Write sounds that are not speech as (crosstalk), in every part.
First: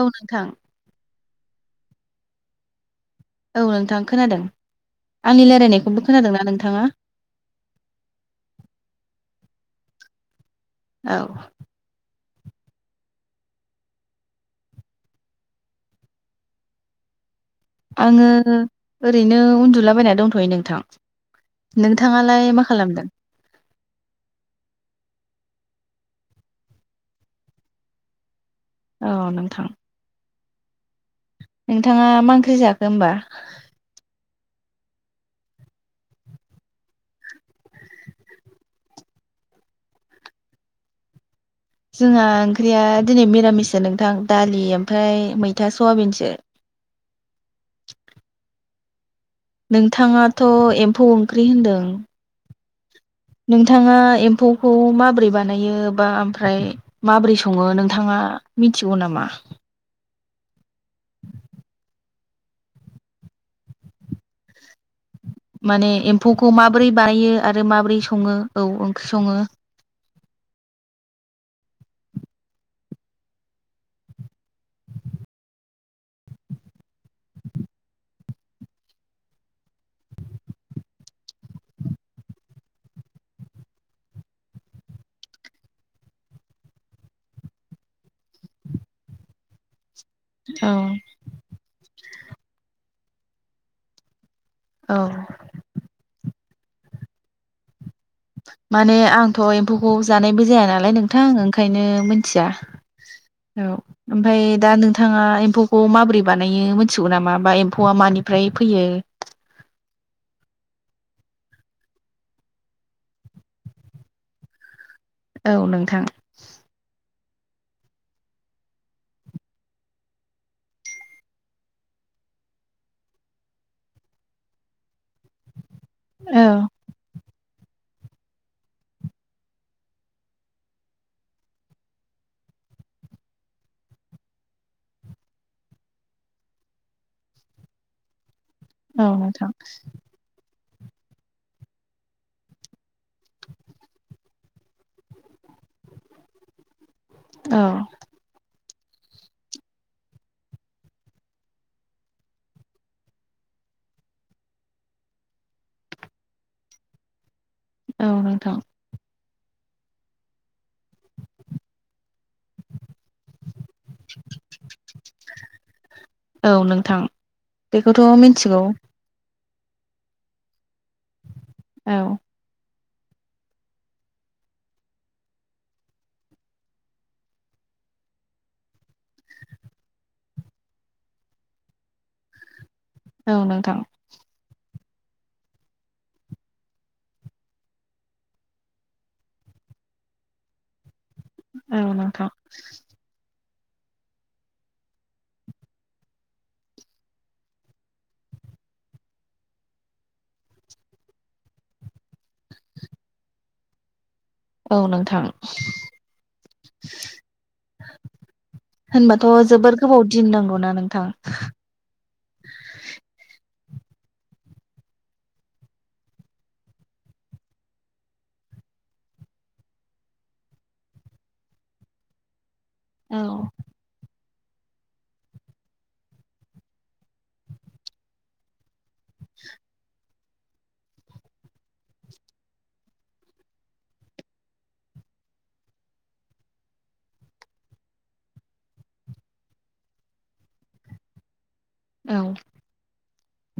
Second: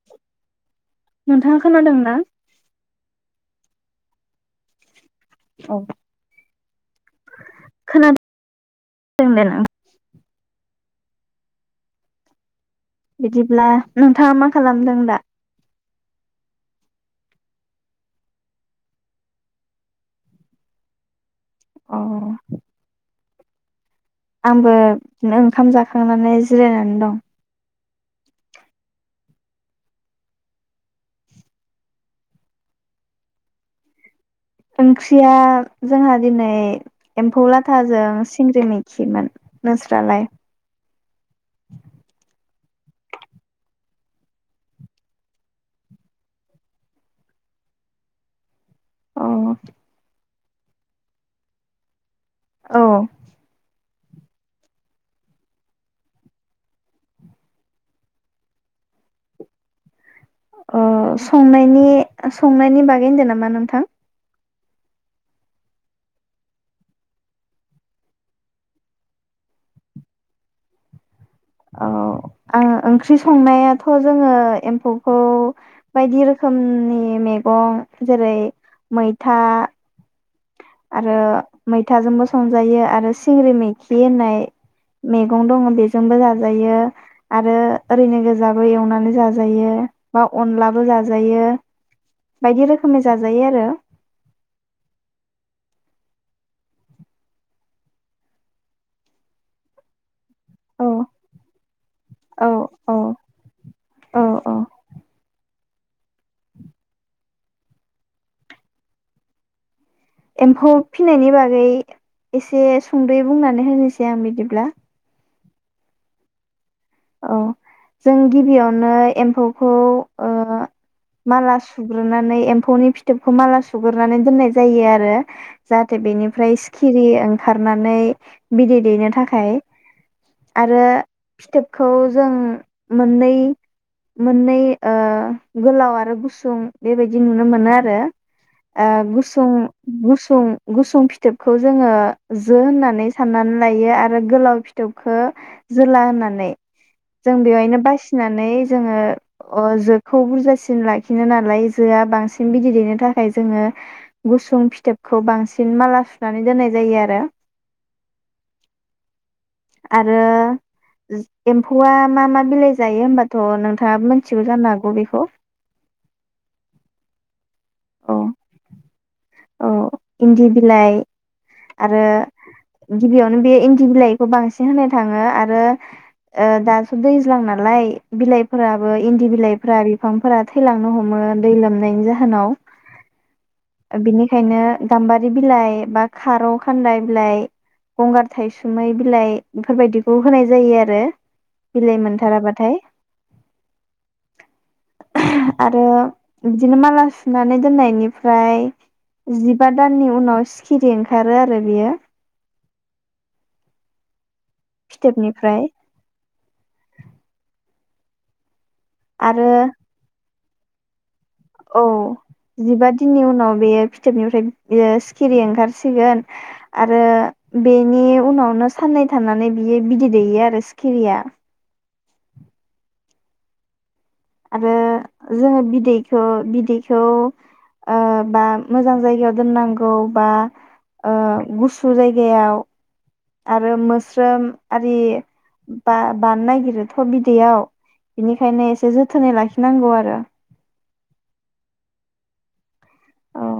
औ नोंथां। नोंथांआ खोनादों ना? औ नोंथां खोनादों। आंनि औ लायरायनायखौबो खोनादोंना नोंथांआ? खोनादों दे नों औ। बिदिब्ला नोंथांआ मा खालामदों दा? आंङो ओरैनो उन्दुलाबायना दंथ'यो नोंथां। अ नोंथांआलाय मा खालामदों? आंबो बिदिनो ओंखाम जाखांनानै जिरायनानै दं। औ नोंथां। नोंथांआ मा ओंख्रि जाखो होनोमबा? ओंख्रिया जोंहा दिनै एम्फौ लाथाजों सिंग्रिमैखिमोन। नोंस्रालाय? जोंहा ओंख्रिया दिनै मिरामिससो नोंथां दालि ओमफ्राय मैथा सयाबिनसो। औ नोंथांआ थ' एम्फौ ओंख्रि होन्दों। औ। नोंथांआ एम्फौखौ माबोरै बानायो बा ओमफ्राय माबोरै संङो नोंथांआ मिथिगौ नामा? अ' संनायनि-संनायनि बागै होनदों नामा नोंथां? माने एम्फौखौ माब्रै बायो आरो माब्रै संङो औ ओंख्रि संङो। औ आं ओंख्रि संनायाथ' जोंङो एम्फौखौ बायदि रोखोमनि मैगं जेरै मैथा आरो मैथाजोंबो संजायो आरो सिंग्रि मैखि होननाय मैगं दंङ बेजोंबो जाजायो आरो ओरैनो गोजाबो एवनानै जाजायो। बा औ अनलाबो जाजायो। बायदि रोखोमै जाजायो आरो औ। माने आंथ' एम्फौखौ जानायबो जाया औ नालाय नोंथां ओंखायनो मोनथिया औ औ ओमफाय औ दा नोंथांआ एम्फौखौ माब्रै बानायो मिथिगौ नामा बा एम्फौआ मानिफ्राय फैयो? एम्फौ फिनायनि बागै एसे संदै बुंनानै होनोसै आं बिदिब्ला औ नोंथां। औ जों गिबियावनो एम्फौखौ ओ माला सुग्रोनानै एम्फौनि फिथोबखौ माला सुग्रोनानै दोननाय जायो आरो जाहाथे औ बेनिफ्राय सिखिरि ओं खारनानै बिदै दैनो थाखाय आरो फिथोब खौ जों मोननै-मोननै ओ गोलाव आरो गुसुं बेबायदि नुनो मोनो आरो। ओ औ गुसुं नोंथां गुसुं गुसुं फिथोबखौ जोङो जो होननानै साननानै लायो आरो गोलाव फिथोबखौ जोला होननानै। जों औ बेवहायनो बासिनानै जोङो अ जोखौ बुरजासिन लाखिनो नालाय जोआ बांसिन बिदै दैनो थाखाय जोङो गुसुं फिथोबखौ बांसिन माला सुनानै दोननाय जायो आरो। औ नोंथां। आरो एम्फौआ मा मा बिलाइ जायो होमबाथ' नोंथाङाबो मोनथिगौ जानो हागौ बेखौ औ नोंथां बेखौथ' मिनथिगौ अ इन्दि बिलाइ औ आरो गिबियावनो बे इन्दि बिलाइखौ बांसिन होनाय थाङो आरो ओ दाथ' दैज्लां नालाय बिलाइफोराबो इन्दि बिलाइफोरा बिफांफोरा थैलांनो हमो दै लोमनायनि जाहोनाव। औ नोंथां। बिनिखायनो गाम्बारि बिलाइ बा खारौ खान्दाइ बिलाइ गंगार थायसुमै बिलाइ बेफोरबायदिखौ होनाय जायो आरो। औ बिलाइ नोंथां मोनथाराबाथाय। आरो बिदिनो माला सुनानै दोननायनिफ्राय जिबा दाननि उनाव सिखिरि ओंखारो आरो बियो। औ नोंथां। फिथोबनिफ्राय होनबाथ' आरो जोबोर गोबाव दिन गौना नोंथां। औ जिबा दिननि उनाव। बेयो फिथोबनिफ्राय बेयो सिखिरि ओंखारसिगोन आरो बेनि उनावनो साननै थानानै बियो बिदै दैयो आरो सिखिरिया। औ। आरो जोङो बिदैखौ बिदैखौ ओ बा मोजां जायगायाव दोननांगौ। बा ओ गुसु जायगायाव आरो मोस्रोम आरि बा बानोनो नागिरोथ' बिदैयाव बेनिखायनो एसे जोथोनै लाखिनांगौ आरो औ औ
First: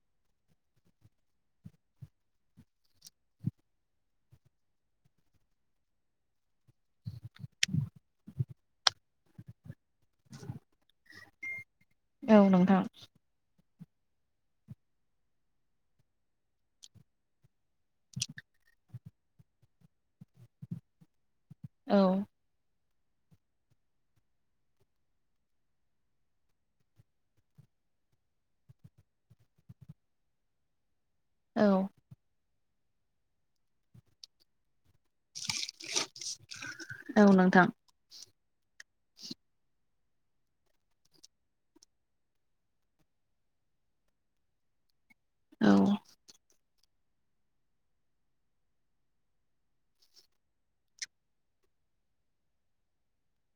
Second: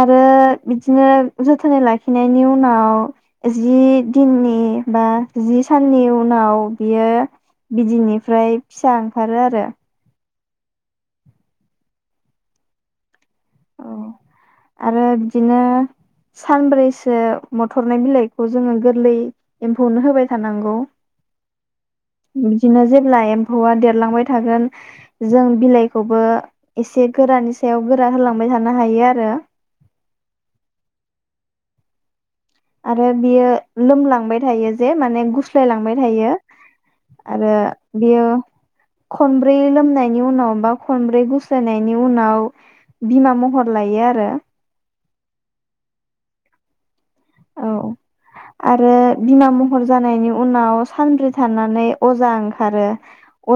आरो बिदिनो जोथोनै लाखिनायनि उनाव जि दिननि बा जि साननि उनाव बियो बिदिनिफ्राय फिसा ओंखारो आरो औ नोंथां। औ आरो बिदिनो सानब्रैसो मथरनाय बिलाइखौ जोङो गोर गोरलै एम्फौनो होबाय थानांगौ। औ बिदिनो जेब ला एम्फौआ देरलांबाय थागोन जों बिलाइखौबो इसे गोरानि सायाव गोरा होलां बाय थानो हायो आरो औ आरो बियो लोमलांबाय थायोज बे माने गुस्लाय लांबाय थायो औ आरो नोंथां बियो खनब्रै लोमनायनि उनाव बा खनब्रै गुस्लायनायनि उनाव बिमा महर लायो आरो औ औ आरो बिमा महर जानायनि उनाव सानब्रै थानानै अजा ओंखारो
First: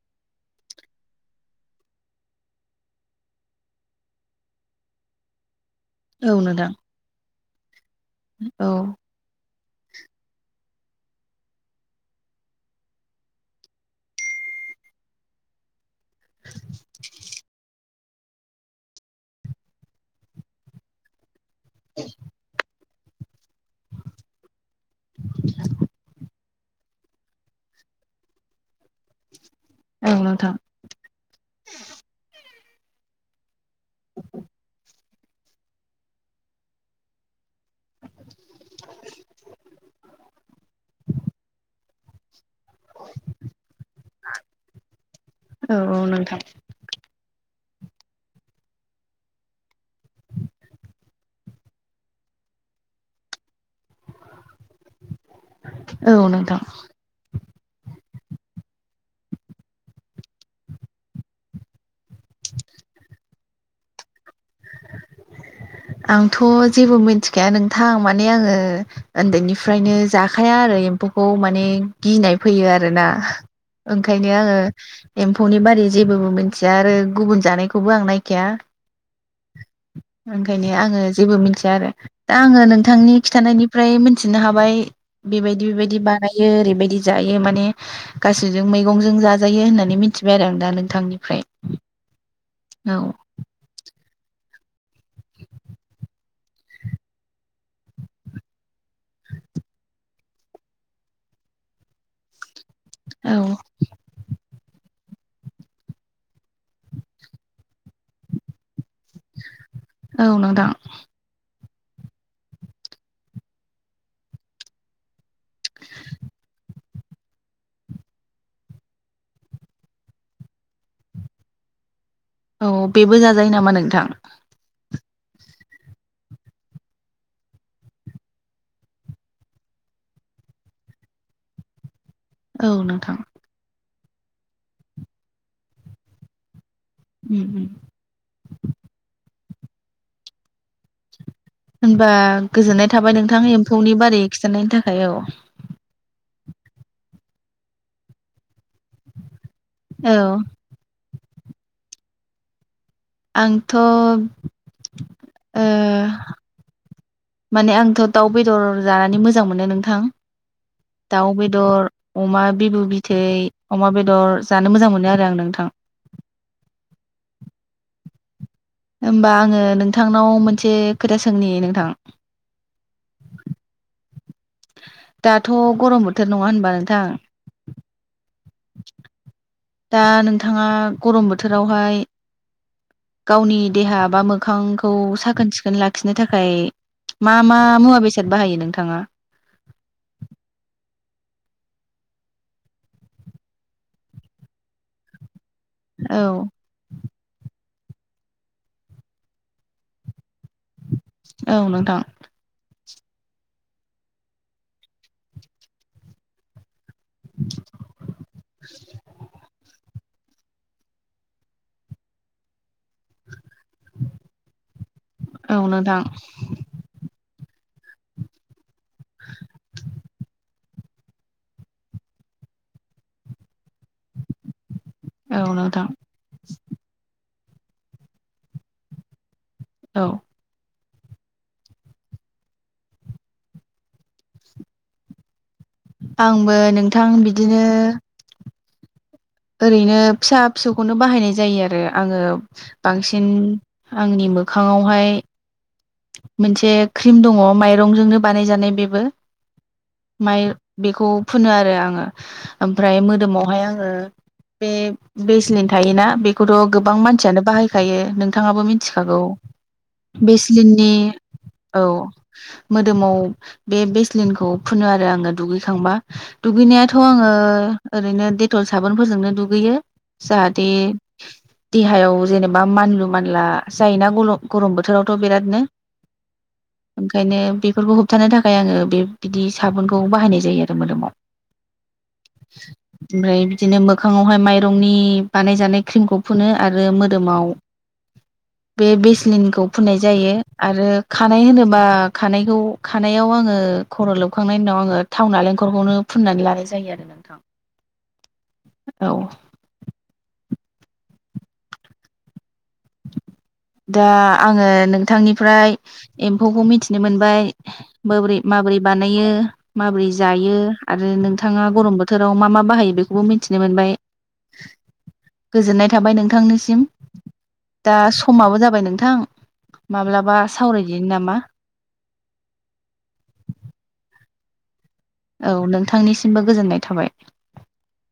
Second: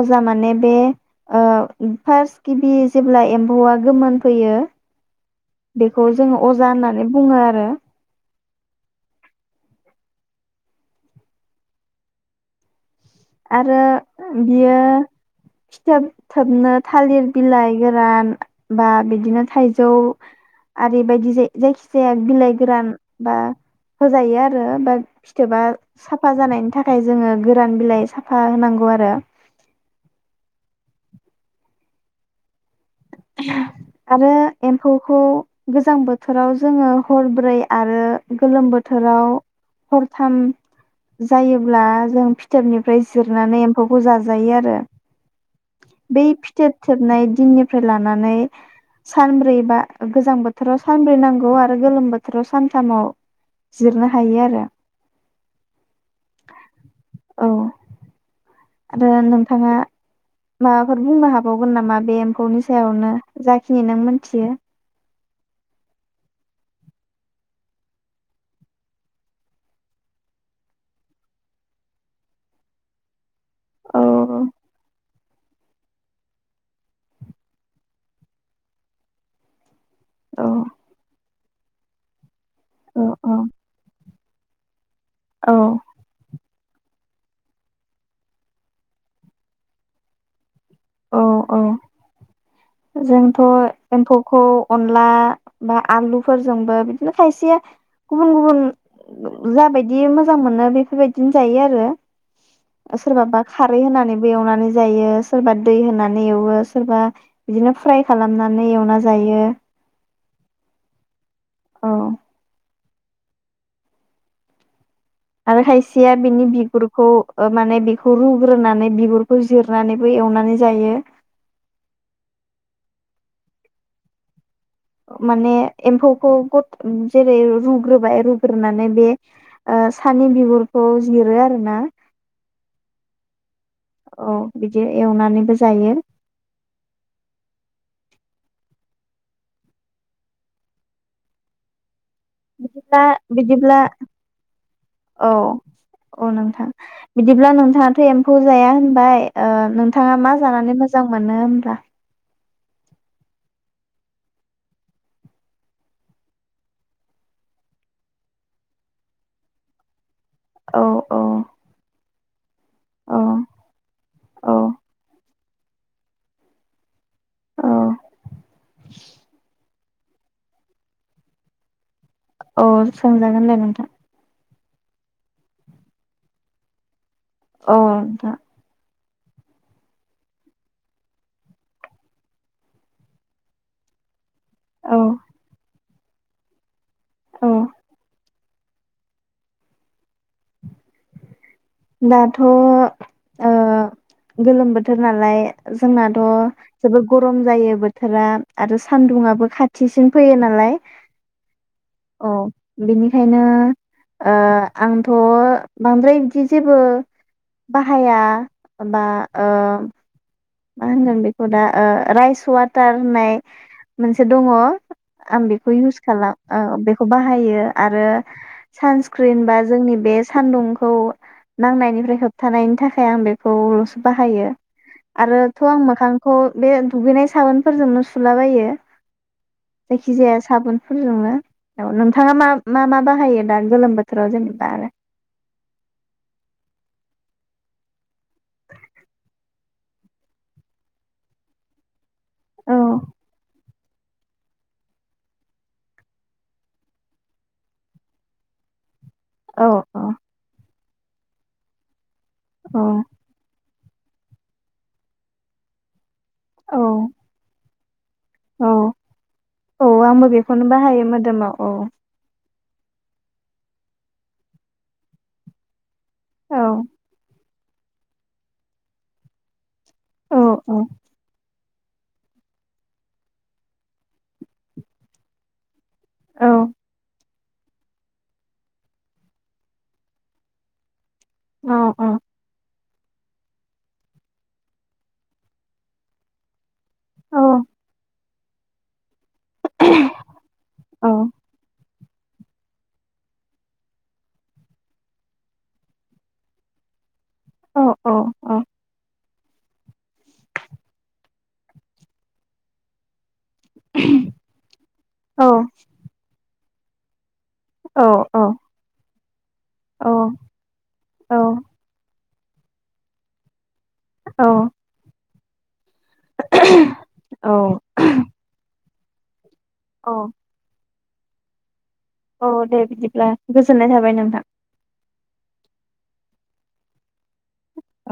अजा माने बे ओ फास्ट गिबि जेब्ला एम्फौआ गोमोन फैयो बेखौ औ जोङो नोंथां अजा होननानै बुङो आर हो औ आरो बियो फिथोब थोबनो थालिर बिलाइ गोरान बा बिदिनो थाइजौ आरि बायदि जाय जायखि जाया बिलाइ गोरान। बा होजायो आरो बा फिथोबा साफा जानायन थाखाय जोङो गोरान बिलाइ साफा होनांगौ आरो औ नोंथां। (inaudible) आरो एम्फौ खौ गोजां बोथोराव जोङो हरब्रै आरो गोलोम बोथोराव हरथाम जायोब्ला जों फि फिथोबनिफ्राय जिरनानै एम्फौखौ जाजायो आरो औ औ बै नोंथां फिथोब थोबनाय दिननिफ फ्राय लानानै सानब्रैबा गोजां बोथोराव सानब्रै नांगौ आरो गोलोम बोथोराव सानथामाव जिरनो हायो आरो औ नोंथां औ आरो नोंथाङा माबाफोर बुंनो हाबावगोन नामा? बे एम्फौनि सायावनो। जाखिनि नोंमोन ख्रिया आंथ' जेबो मिथिखाया नोंथां माने आङो उन्दैनिफ्रायनो जाखाया आरो एम्फौखौ माने गिनाय फैयो आरोना औ ओंखायनो आङो एम्फौनि बा जेबो मिथिया आरो गुबुन जानायखौबो आं नायखाया औ ओंखायनो आङो जेबो मिथि या आरो दा आङो नोंथांनि खिन्थानायनिफ्राय मि थिनो हाबाय औ बेबायदि बेबायदि बानायो ओरै बायदि जायो माने गासिजों मैगंजों जाजायो होननानै मिथिबाय आरो आं दा औ नोंथांनिफ्राय औ औ जोंथ' एम्फौखौ अनला बा आलुफोरजोंबो बिदिनो खायसेया गुबुन गुबुन जाबायदि मोजां मोनो बेफोरबायदिनो जायो आरो। औ सोरबाबा खारै होनानैबो एवनानै जायो सोरबा दै होनानै एवो सोरबा बिदिनो फ्राय खालामनानै एवना जायो। औ नोंथां। औ। आरो खायसेया बिनि बिगुरु खौ माने बेखौ रुग्रोनानै बिगुरखौ जिरनानैबो एवनानै जायो। औ बेबो जाजायो नामा नोंथां? माने एम्फौखौ गद जेरै रुग्रोबाय रुग्रोनानै बे ओ सानि बिगुरखौ जिरो आरो ना। औ नोंथां। औ बिदि एवनानैबो जायो। उम उम ओं होबा गोजोननाय बिदिब्ला थाबाय नोंथां बिदिब्ला एम्फौनि बारै खिथानायनि थाखाय औ। अ नोंथां बिदिब्ला नोंथाङाथ' एम्फौ जाया होनबाय ओ नोंथाङा औ मा जानानै मोजां मोजां मोनो होमबब्ला? आंथ' ओ माने आंथ' दाउ बेदर जानानै मोजां मोनो नोंथां। औ औ दाउ बेदर। अमा। बिबु औ बिथै अमा बेदर औ जानो मोजां मोनो आरो आं नोंथां। दां औ। होमबा आङो नोंथ नोंथांनाव मोनसे खोथा सोंनि नोंथां? औ सोंजागोन दे नोंथां दाथ' गरम बोथोर नङा होनबा नोंथां? औ नोंथां दा नोंथाङा गरम बोथोरावहाय गावनि देहा बा मो मोखांखौ औ साखोन सिखोन लाख खिनो थाखाय मा औ मा मुवा बेसाद बाहायो नोंथाङा? दाथ' ओ गोलोम बोथोर नालाय जोंनाथ' औ जोबोद गरम जायो बोथ बोथोरा आरो सान्दुुंआबो खाथिसिन फैयो नाम नालाय औ नोंथां औ। बिनिखायनो ओ आंथ' बांद्राय बिदि जेबो बाहाया बा ओ मा होनगोन बेखौ दा ओ राइस वाटार होननाय मोनसे दङ आं औ बेखौ नोंथां इउस खालाम औ बेखौ बाहाय बाहायो आरो सानस्क्रिन बा जोंनि बे सानदुंखौ नांनायनिफ्राय होबथानायनि थाखाय आं बेखौल'सो बाहायो। औ आरोथ' आं नोंथां मोखांखौ बे दुगैनाय साबोनफोरजोंनो सुलाबायो। औ जायखिजाया साबुन फोरजोंनो औ नोंथाङा मा मा मा बाहायो दा गोलोम बोथोराव जेनेबा आरो आंबो नोंथां बिदिनो ओरैनो फिसा फिसौखौनो बाहायनाय जायो आरो। आङो औ बांसिन आंनि मोखाङावहाय मोनसे क्रिम दङ माइरंजोंनो बानायजानाय बेबो औ औ माइ बेखौ फुनो आरो आङो। औ ओमफ्राय मोदोमावहाय आं ओ बे बेसलिं थायोना? खौथ' औ गोबां मानसियानो बाहाय खायो। नोंथाङाबो औ मिथिखागौ औ आंबो बेसे बेखौनो लिननि बाहायो मोदोमाव औ मोदोमाव बे बेस्लिनखौ फुनो आरो आङो दुगैखांबा औ दुगैनायाथ' आङो ओरैनो डेटल साबोनफोरजोंनो दुगैयो औ जाहाते औ देहायाव जेनेबा मानलु मानला जायोना गर-गरम बोथोराव थ' बिरादनो औ ओंखायनो बेफोरखौ होबथानो थाखाय आङो बे बिदि साबुनखौ बाहायनाय जायो आरो मोदोमाव। अ औ ओमफाय बिदिनो मोखाङावहाय माइरंनि बानायजानाय क्रिमखौ फुनो। आरो औ मोदोमाव बे बेसलिन फुननाय जायो आरो औ खानाय होनोबा खानायखौ खानायाव आङो खर' लोबखांनायनि उनाव आङो थाव नालेंखरखौनो फुननानै लानाय जायो आरो नोंथां। अ अ अ औ दा आङो नोंथांनिफ्राय एम्फौखौ मिथि नो मोनबाय बोब्रै माबोरै बानायो। ओ माबोरै जायो आरो नोंथाङा गरम बो थोराव मा मा बाहायो बेखौबो मिन्थिनो मोनबाय। औ गोजोननाय थाबाय नोंथांनिसिम। दा स जाबाय नोंथां माब्लाबा सावराय दिनि नामा औ दे बिदिब्ला गोजोननाय थाबाय नोंथां। औ नोंथांनिसिमबो गोजोननाय थाबाय। औ